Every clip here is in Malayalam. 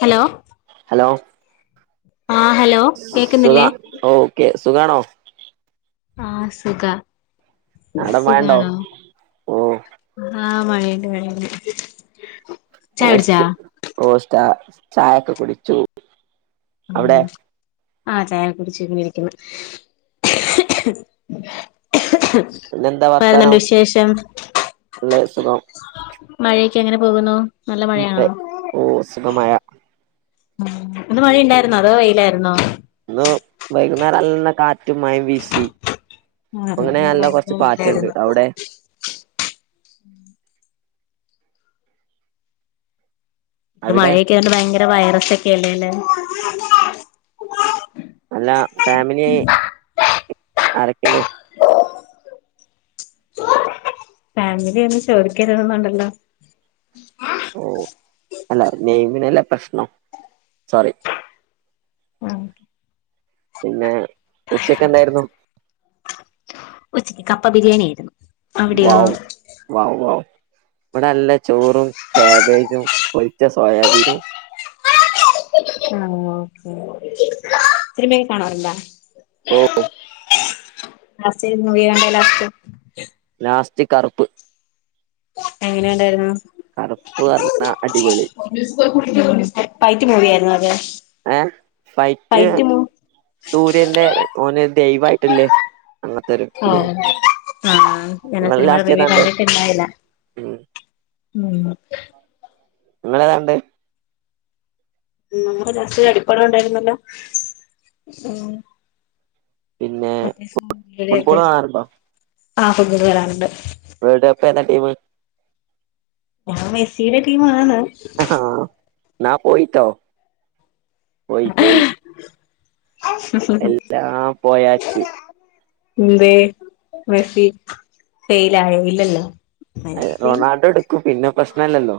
ഹലോ? ലോ? ആഹ് ഹലോ കേക്കുന്നില്ലേ സുഖാ ഓക്കെ സുഖാണോ? ആ സുഖാ ആടെ മണ്ടോ ഓ. ആ മഴയ്ണ്ട് മഴയ്ണ്ട്. [unintelligible] ചായൊക്കെ കുടിച്ചു. ഉം അവിടെ ആ ചായൊക്കുടിച്ചിങ്ങനിരിക്ക്ന്ന്‌. പിന്നെന്താ വേറെന്തുണ്ട് വർത്താനം വിശേഷം? നല്ല സുഖം മഴയെക്കെ എങ്ങനെ പോകുന്നു? നല്ല മഴയാണോ [unintelligible] ഓ സുഖമഴ. [inaudible] ഇന്ന് മഴയുണ്ടായിരുന്നോ അതോ വെയിലായിരുന്നോ? റ്റും മയേം വീശി. ആ അങ്ങനെ ഇന്നിവിടെ നല്ല കുറച്ച് പാറ്റുണ്ട് ഭയങ്കരവെയിലാരുന്നു. അവിടെ ഇന്ന്‌ അവിടെ മഴയക്കെ നല്ല ഭയങ്ക ടെ വൈറസൊക്കെയല്ലേലേ? അല്ല ഫാമിലി ആരെക്കെണ്ട്? ഫാമിലി ഒന്നും ചോദിക്കരുതെന്നുണ്ടല്ലോ. ഓ അല്ല നെയ്മിനല്ല പ്രശ്നം സോറി. ആഹ് പിന്നെ ഉച്ചക്കെന്തായിരുന്നു? ഉച്ചക്ക് കപ്പ ബിരിയാണിയാരുന്നു. വാവ് വാവ് വാവ് ഇവിടെല്ല ചോറും കാബേജും പൊരിച്ച സോയാബീനും സിനിമയെ കാണാറുണ്ടോ ഓ ലാസ്റ്റേത് മൂവീയാ കണ്ടെ ലാസ്റ്റ് ലാസ് ച്ചി കറുപ്പ് എങ്ങനെ ഒണ്ടാരുന്നൂ കറുപ്പ് പറഞ്ഞ അടിപൊളി ഫൈറ്റ് മൂവി യാരുന്നോ? [unintelligible] ഏ ഫൈറ്റ് സൂര്യേന്റെ ഓന് ദൈവായിട്ടല്ലേ ഓ ആ ആ ഞാനാ നിങ്ങൾ സിനിമാടെ ലാസ്റ്റ് റിവ്യൂ ഏതാണ്ട് കണ്ടിട്ടിണ്ടായില്ല ഉം ഉം നിങ്ങളേതാ കണ്ടെ ഉം ഞങ്ങള് ലാസ്റ്റ് ഒരടിപ്പടം ഉണ്ടായിരുന്നല്ലോ ഉം പിന്നെ മറ്റേ ഫുട് സൂര്യയുടെയൊക്കെ ഫുട്ബോള് കാണാറുണ്ടോ ആ ഫുട്ബോള് കാണാറ്ണ്ട് വേൾഡ് കപ്പ് ഏതാ ടീമ് ഞാൻ മെസ്സിയുടെ ടീമാണ് ഹ ആ ന്നാ പോയിട്ടോ പോയി പോയി എല്ലാം പോയാച്ച് ന്തേ മെസ്സി ഫെയ്ലായോ ഇല്ലല്ലോ അത് മെസ്സി റൊണാൾഡോ എടുക്കും പിന്നെ പ്രശ്നല്ലല്ലോ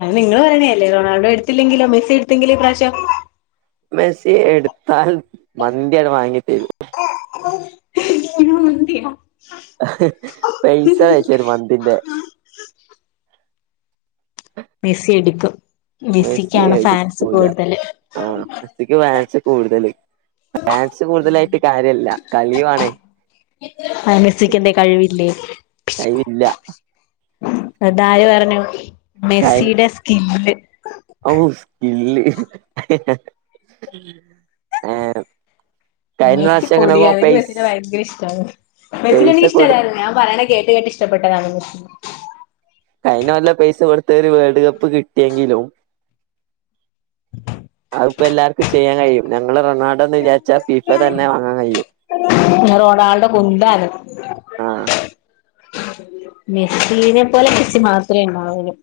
അത് നിങ്ങള് പറേണെ അല്ലേ റൊണാൾഡോ എട്ത്തില്ലെങ്കിലോ മെസ്റ്റി എട്ത്തെങ്കിലോ ഇപ്രാവശ്യം മെസ്സി എടുത്താൽ മന്തിയാണ്ട് വാങ്ങി തെരും മന്തിയോ ഹ് പൈസാണ്ട് അയ്ച്ചെരും മന്തിന്റെ മെസ്സി എടുക്കും മെസ്സി മെസ്സിക്കാണ് ഫാൻസ് എടുക്കൂല കൂട്തല് ആ മെസ്സിക്ക് ഫാൻസ് കൂടുതല് ഫാൻസ് കൂടുതലായി ട്ട് കാര്യല്ല കളിവാണേ ഉം [inaudible] ആ മെസ്സിക്കെന്തേ കഴിവില്ലേ ടൈമില്ല അത് ആര് പറഞ്ഞു കൈ മെസ്സിയുടെ സ്കില്ല് ആ [inaudible] ഔ സ്കില്ല് ഏഹ് കഴിഞ്ഞ മെസ്സി പ്രാവശ്യം എങ്ങനൊക്കോ പൊളിയാ എന്ക്ക് പൈസ് മെസ്സിനെ ഭയങ്കര ഇഷ്ടാണ് മെസിനെ പൈസ എനിക്ക് കൊടു ഇഷ്ടല്ലായിരുന്നു ഞാൻ പറയണ കേട്ട് കേട്ട് ഇഷ്ടപ്പെട്ടതാണ് കൈയന കൊല്ല പെയ്സ കൊട് ത്തരു വേൾഡ് കപ്പ് കിട്ടിയെങ്കിലും [inaudible] അത്പ്പല്ലാർക്കും ചെയ്യാൻ കഴിയും ഞ കഴിയും റൊണാൾഡോ കുന്താണ്. ആഹ് മെസ്സീനെ പോലെ മെസ്സി മാത്രേ ഉണ്ടാവുള്ളു.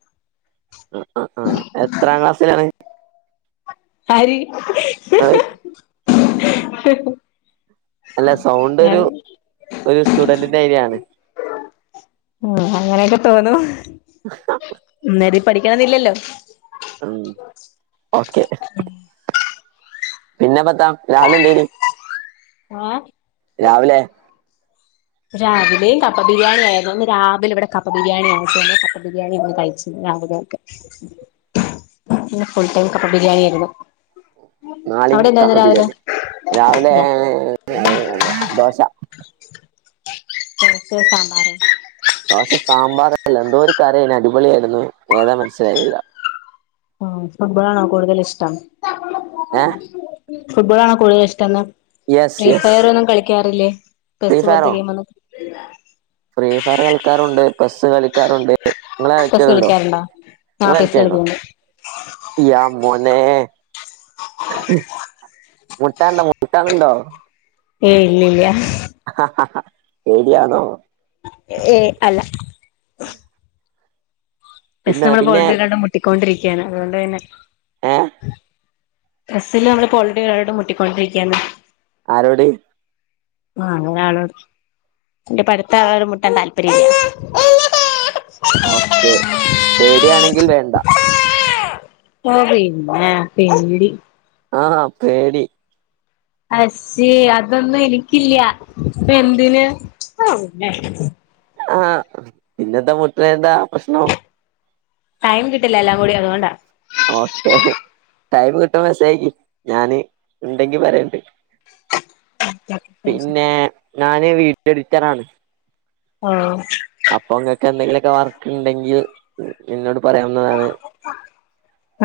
അ അ അ. എത്രാം ക്ലാസ്സിലാണ്? ആര്? ങ്ങള്. അല്ല സൗണ്ട് ഞാൻ ഒരു ഒരു സ്റ്റുഡന്റിന്റായിരാണ്. ഉം തോന്നും. ഹ ഹ ഇന്നേരി പഠിക്കണെന്നില്ലല്ലോ. ഉം. ഓക്കെ. പിന്നെപ്പത്താ രാവിലെന്തേനി? ആഹ്. രാവിലെ രാവിലെയും കപ്പ ബിരിയാണി ആയിരുന്നു. ഇന്ന് രാവിലെ ഇവിടെ കപ്പ ബിരിയാണി ആയിട്ടേന് കപ്പ ബിരിയാണി ആണ് കഴിച്ചത് രാവിലെക്കെ. പിന്നെ ഫുൾ ടൈം കപ്പ ബിരിയാണിയായിരുന്നു. നാളിം കപ്പബിരിയാണി രാവിലെ ഇല്ല ഏ രാവിലെ ഞാന് ദോശ. ദോശേം സാമ്പാറും. പക്ഷേ സാമ്പാറല്ല. എന്തോ ഒരു കറിയായിരുന്നു അടിപൊളിയായിരുന്നു ഏതാ മനസ്സിലായില്ല. ആ ഫുട്ബോളാണോ കൂടുതൽ ഇഷ്ടം? ഏഹ് [inaudible] ഫുട്ബോൾ ആണോ കൂടുതൽ ഇഷ്ട്ടംന്ന്. യെസ് ഫ്രീ യെസ് ഫയർ ഒന്നും കളിക്ക ക്കാറില്ലേ? ഫ്രീ ചെസ്സ് ഫയറോ പോലോത്ത ഗെയിമള്. ഉ ഫ്രീ ഫയർ കളിക്കാറുണ്ട്. ചെസ്സ് കളിക്കാറുണ്ട്, നിങ്ങള് പെസ്സ് കളിക്കലുണ്ടോ കളിക്കാറുണ്ടോ ആ നിങ്ങള് പെസ്സ് കളിക്കലുണ്ടോ കളിക്കുന്നുണ്ട് യാ മോനെ. അഹ് മുട്ടാൻണ്ടോ മുട്ടാനുണ്ടോ? ഏയ് ഇല്ലില്യ. ആഹാ ശരിയാണോ. ഏയ് അല്ല. ബസ് പിന്നെ നമ്മള് പിന്നെ ബോൾണ്ട് രണ്ടും മുട്ടിക്കൊണ്ടിരിക്കയാണ് അതുകൊണ്ട് തന്നെ ഏഹ് ചെസില് നമ്മള് പോൾഡ് രണ്ടും മുട്ടിക്കൊണ്ടിരിക്കയാണ്. ആരോട്? ആഹ് അങ്ങനെ ആണോ? എന്റെ പഠിത്ത ആകാതെ മുട്ടാൻ താല്പര്യല്ല. ഓക്കെ പേടിയാണെങ്കിൽ വേണ്ട. ആ പിന്നെ പേടി ആഹാ പേടി അക്ഷേ അതൊന്നും എനിക്കില്ല്യാ എന്തിന് ഔ പിന്നെ ആ ആ പിന്നെന്താ പൊട്ട്യാന്താ പ്രശ്നം ടൈം കിട്ടില്ല എല്ലാം കൂടി അതുകൊണ്ടാ ഓക്കെഹ് ടൈം കിട്ടുമ്പൊ മെസ്സേജ് അയക്കി ഞാന് ഇണ്ടെങ്കി പറയണ്ട് പിന്നേ ഞാന് വീട്ടി എഡിറ്ററാണ് ആഹ് അപ്പൊ ഇങ്ങക്ക് എന്തെങ്കിലൊക്കെ വർക്ക് ഉണ്ടെങ്കിൽഎന്നോ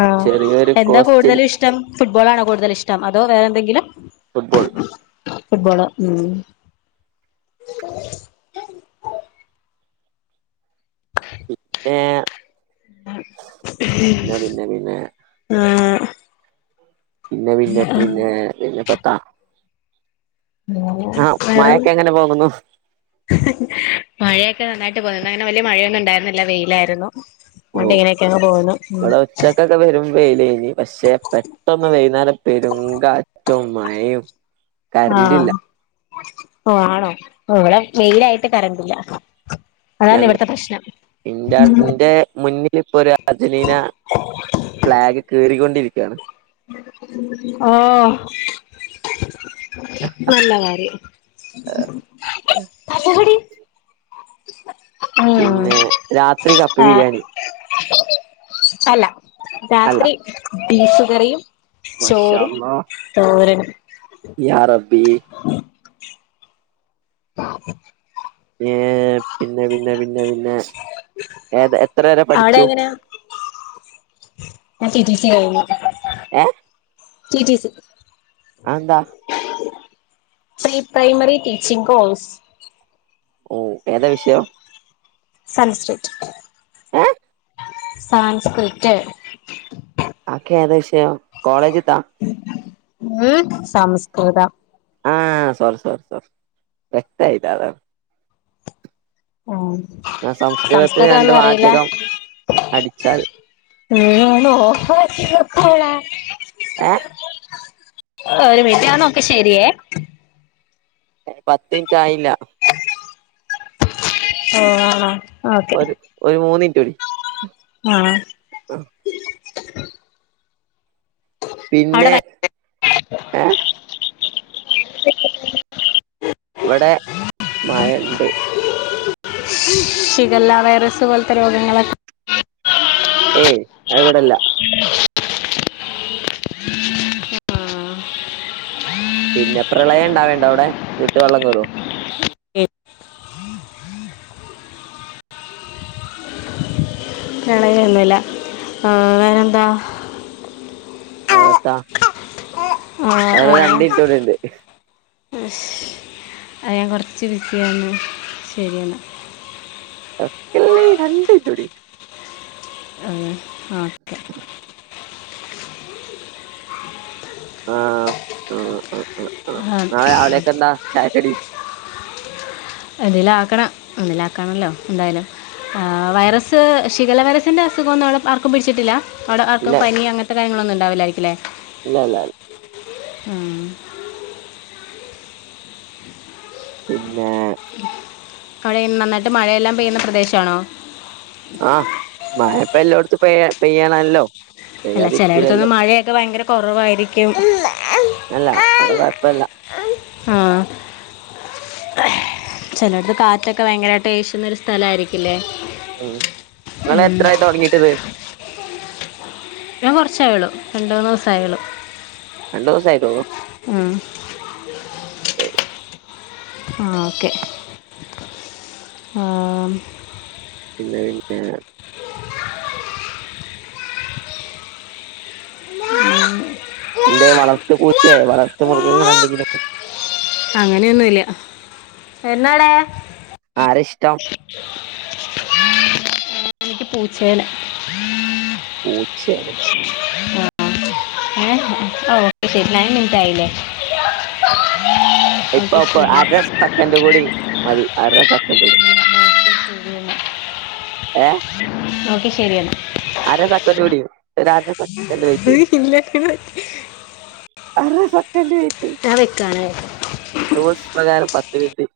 ആ ചെറിയൊരു എന്താ കോസ്റ്റിൽ കൂടുതലും ഇഷ്ടം ഫുട്ബോളണോ കൂടുതൽ ഇഷ് ടം അതോ വേറെ എന്തെങ്കിലും ഫുട്ബോൾ ഫുട്ബോളോ ഉം ഏ പിന്നെ ആ പിന്നെ പിന്നെ പിന്നെ പിന്നെ ത്ത മഴൊക്കെ എങ്ങനെ പോകുന്നു [unintelligible] മഴയൊക്കെ [unintelligible] അങ്ങനെ വലിയ മയൊന്നും ഉണ്ടായിരുന്നില്ല വെയിലാരുന്നു ഓ ഇവിടെ ഉച്ചക്കക്കെ പെരും വെയ്ലർനു പക്ഷെ പെട്ടന്ന് വൈന്നേരം പെരും കാ റ്റും മയും ആ കറന്റ് ഇല്ല ഓ ആണോ ഇവിടെ വെയിലാട്ട് കറണ്ടില്ല അതാണ് ഞങ് ഇവിടുത്തെ പ്രശ്നം ഇന്റെ ഇന്റെ മുന്നിൽ ഇപ്പൊ ഒരു അർജന്റീന ഫ്ലാഗ് കീറിക്കൊണ്ടിരി യാണ് ആ നല്ല വാര് നല്ല വടി പിന്നെ രാത്രി കപ്പ ബിരിയാണി അൽ അല്ല രാത്രി ബീഫ് കറിയും മാഷാ ചോറും അല്ലാഹ് തോരനും യാ റബ്ബി ഏ പിന്നെ പിന്നെ പിന്നെ പിന്നെ ഏത എത്ര വരെ പഠിച്ചു ആ റ്റി റ്റി സി കയ്ഞ്ഞു റ്റി റ്റി സി ആന്താ പ്രീ പ്രൈമറി ടീച്ചിംഗ് കോഴ്സ് ഓ ഏതാ വിഷയം സൻസ്രിറ്റ് ഏ സാംസ്കൃറ്റ് ആക്കെ ഏത വിശയം കോളേജ് ത ഉം സംസ്കൃതം ആഹ് സോറി സോറി സോറി വക്തായില്ല അത ആഹ് ന്നാ സംസ്കൃതത്തിന് സംസ്കൃത രണ്ട് ഒന്നും പറയില്ല വാചകം അടിച്ചാൽ ഉം ആണോ [unintelligible] ഏ ഒരുമിറ്റന്നൊക്കെ ശെരിയേ പത്ത് ൻറ്റ് ആയില്ല ഓ അണോ ഒരു ഒരു മൂന്നുൻറ്റൂടി ആ പിന്നെ അവിടെ ഏ ഇവിടെ മായ ഇണ്ട് ശിഗല്ല വൈറസ് പോലത്തെ രോഗങ്ങളൊക്കെ ഏയ് ഇവിടെല്ല പിന്നെ പ്രളയം ഇണ്ടാവാവേണ്ട അവിടെ വീട്ട് വള്ളം കേറോ ഏ പ്രളയൊന്നുമല്ല ആ വേറെ എന്നാ അത്താ ആ, വേറെ രണ്ടിറ്റുട്ണ്ട് അത് ഞാൻ കുറച്ച് വിസിയന്ന് ശരിയാണ് വെക്കല്ലി രണ്ട് മിൻറ്റൂട്ടി അ ആഹ് ആഹ് ആ ആ നാളെ രാവിലെയൊക്കെ എന്താ ചായക്കടി എന്തേലാക്കണം, എന്തേലാക്കണല്ലോ എന്തായാലും. വൈറസ്, ഷിഗല്ല വൈറസിന്റെ അസുഖൊന്നും അവിടെ ആർക്കും പിടിച്ചിട്ടില്ല? അവിടെ ആർക്കും ഇല്ല പനി അങ്ങനത്തെ കാര്യങ്ങളൊന്നും ഇണ്ടാവില്ലായിരിക്കില്ലേ? ഇല്ല ഇല്ല ആ പിന്നെ കഴയും നന്നായിട്ട് മഴയെല്ലാം പെയ്യുന്ന പ്രദേശാണോ? ആഹ് മഴ ഇപ്പൊ എല്ലോട്ത്തും പെയ്യ പെയ്യണല്ലോ. അല്ല ചെലയിടത്തൊന്നു പെയ്യാതിരിക്കൂലല്ലോ മഴയൊക്കെ ഭയങ്കര കൊറവായിരിക്കും. അല്ല ഇവടെ കൊഴപ്പല്ല. ആഹ് ചെലേടത്ത് കാറ്റൊക്കെ ഭയങ്കരായിട്ട് ഏശ്ന്നൊരു സ്ഥലായിരിക്കില്ലേ? ഉം നിങ്ങളെ ത്രായി തൊടങ്ങീട്ട്ത്? ഞാൻ കൊറച്ചായെള്ളു. രണ്ട് മൂന്നൂസായെള്ളു. രണ്ടൂ സായിട്ടൊള്ളു? ശരി ഓക്കെ. ആഹ് പിന്നെ പിന്നെ ഉം എന്തേ വളർത്ത് പൂച്ച ല്ലേ വളർത്ത് മൃഗങ്ങളെന്തെങ്കിലും അങ്ങനെയൊന്നുല്ല. എന്നാടെ? ആരാ ഇഷ്ടം എനിക്ക് പൂച്ചേനെ പൂച്ചെ ഏഹ് ഓക്കെ ശരി നയൻ മിൻറ്റായില്ലേ? ഇപ്പൊ ഓക്കേ ഇപ്പൊ ശരി അര സെക്കൻഡ് കൂടി മതി അര സെക്കൻഡ് കൂടി ഏഹ് ഓക് ശരിയെന്നാ രാജപ്പൻ [unintelligible] അര സെക് ക്കന്റ് വെയിറ്റെയ്. ഞാൻ വെക്കാണ് റൂൾസ് പ്രകാരം പത്ത് മിനിറ്റ്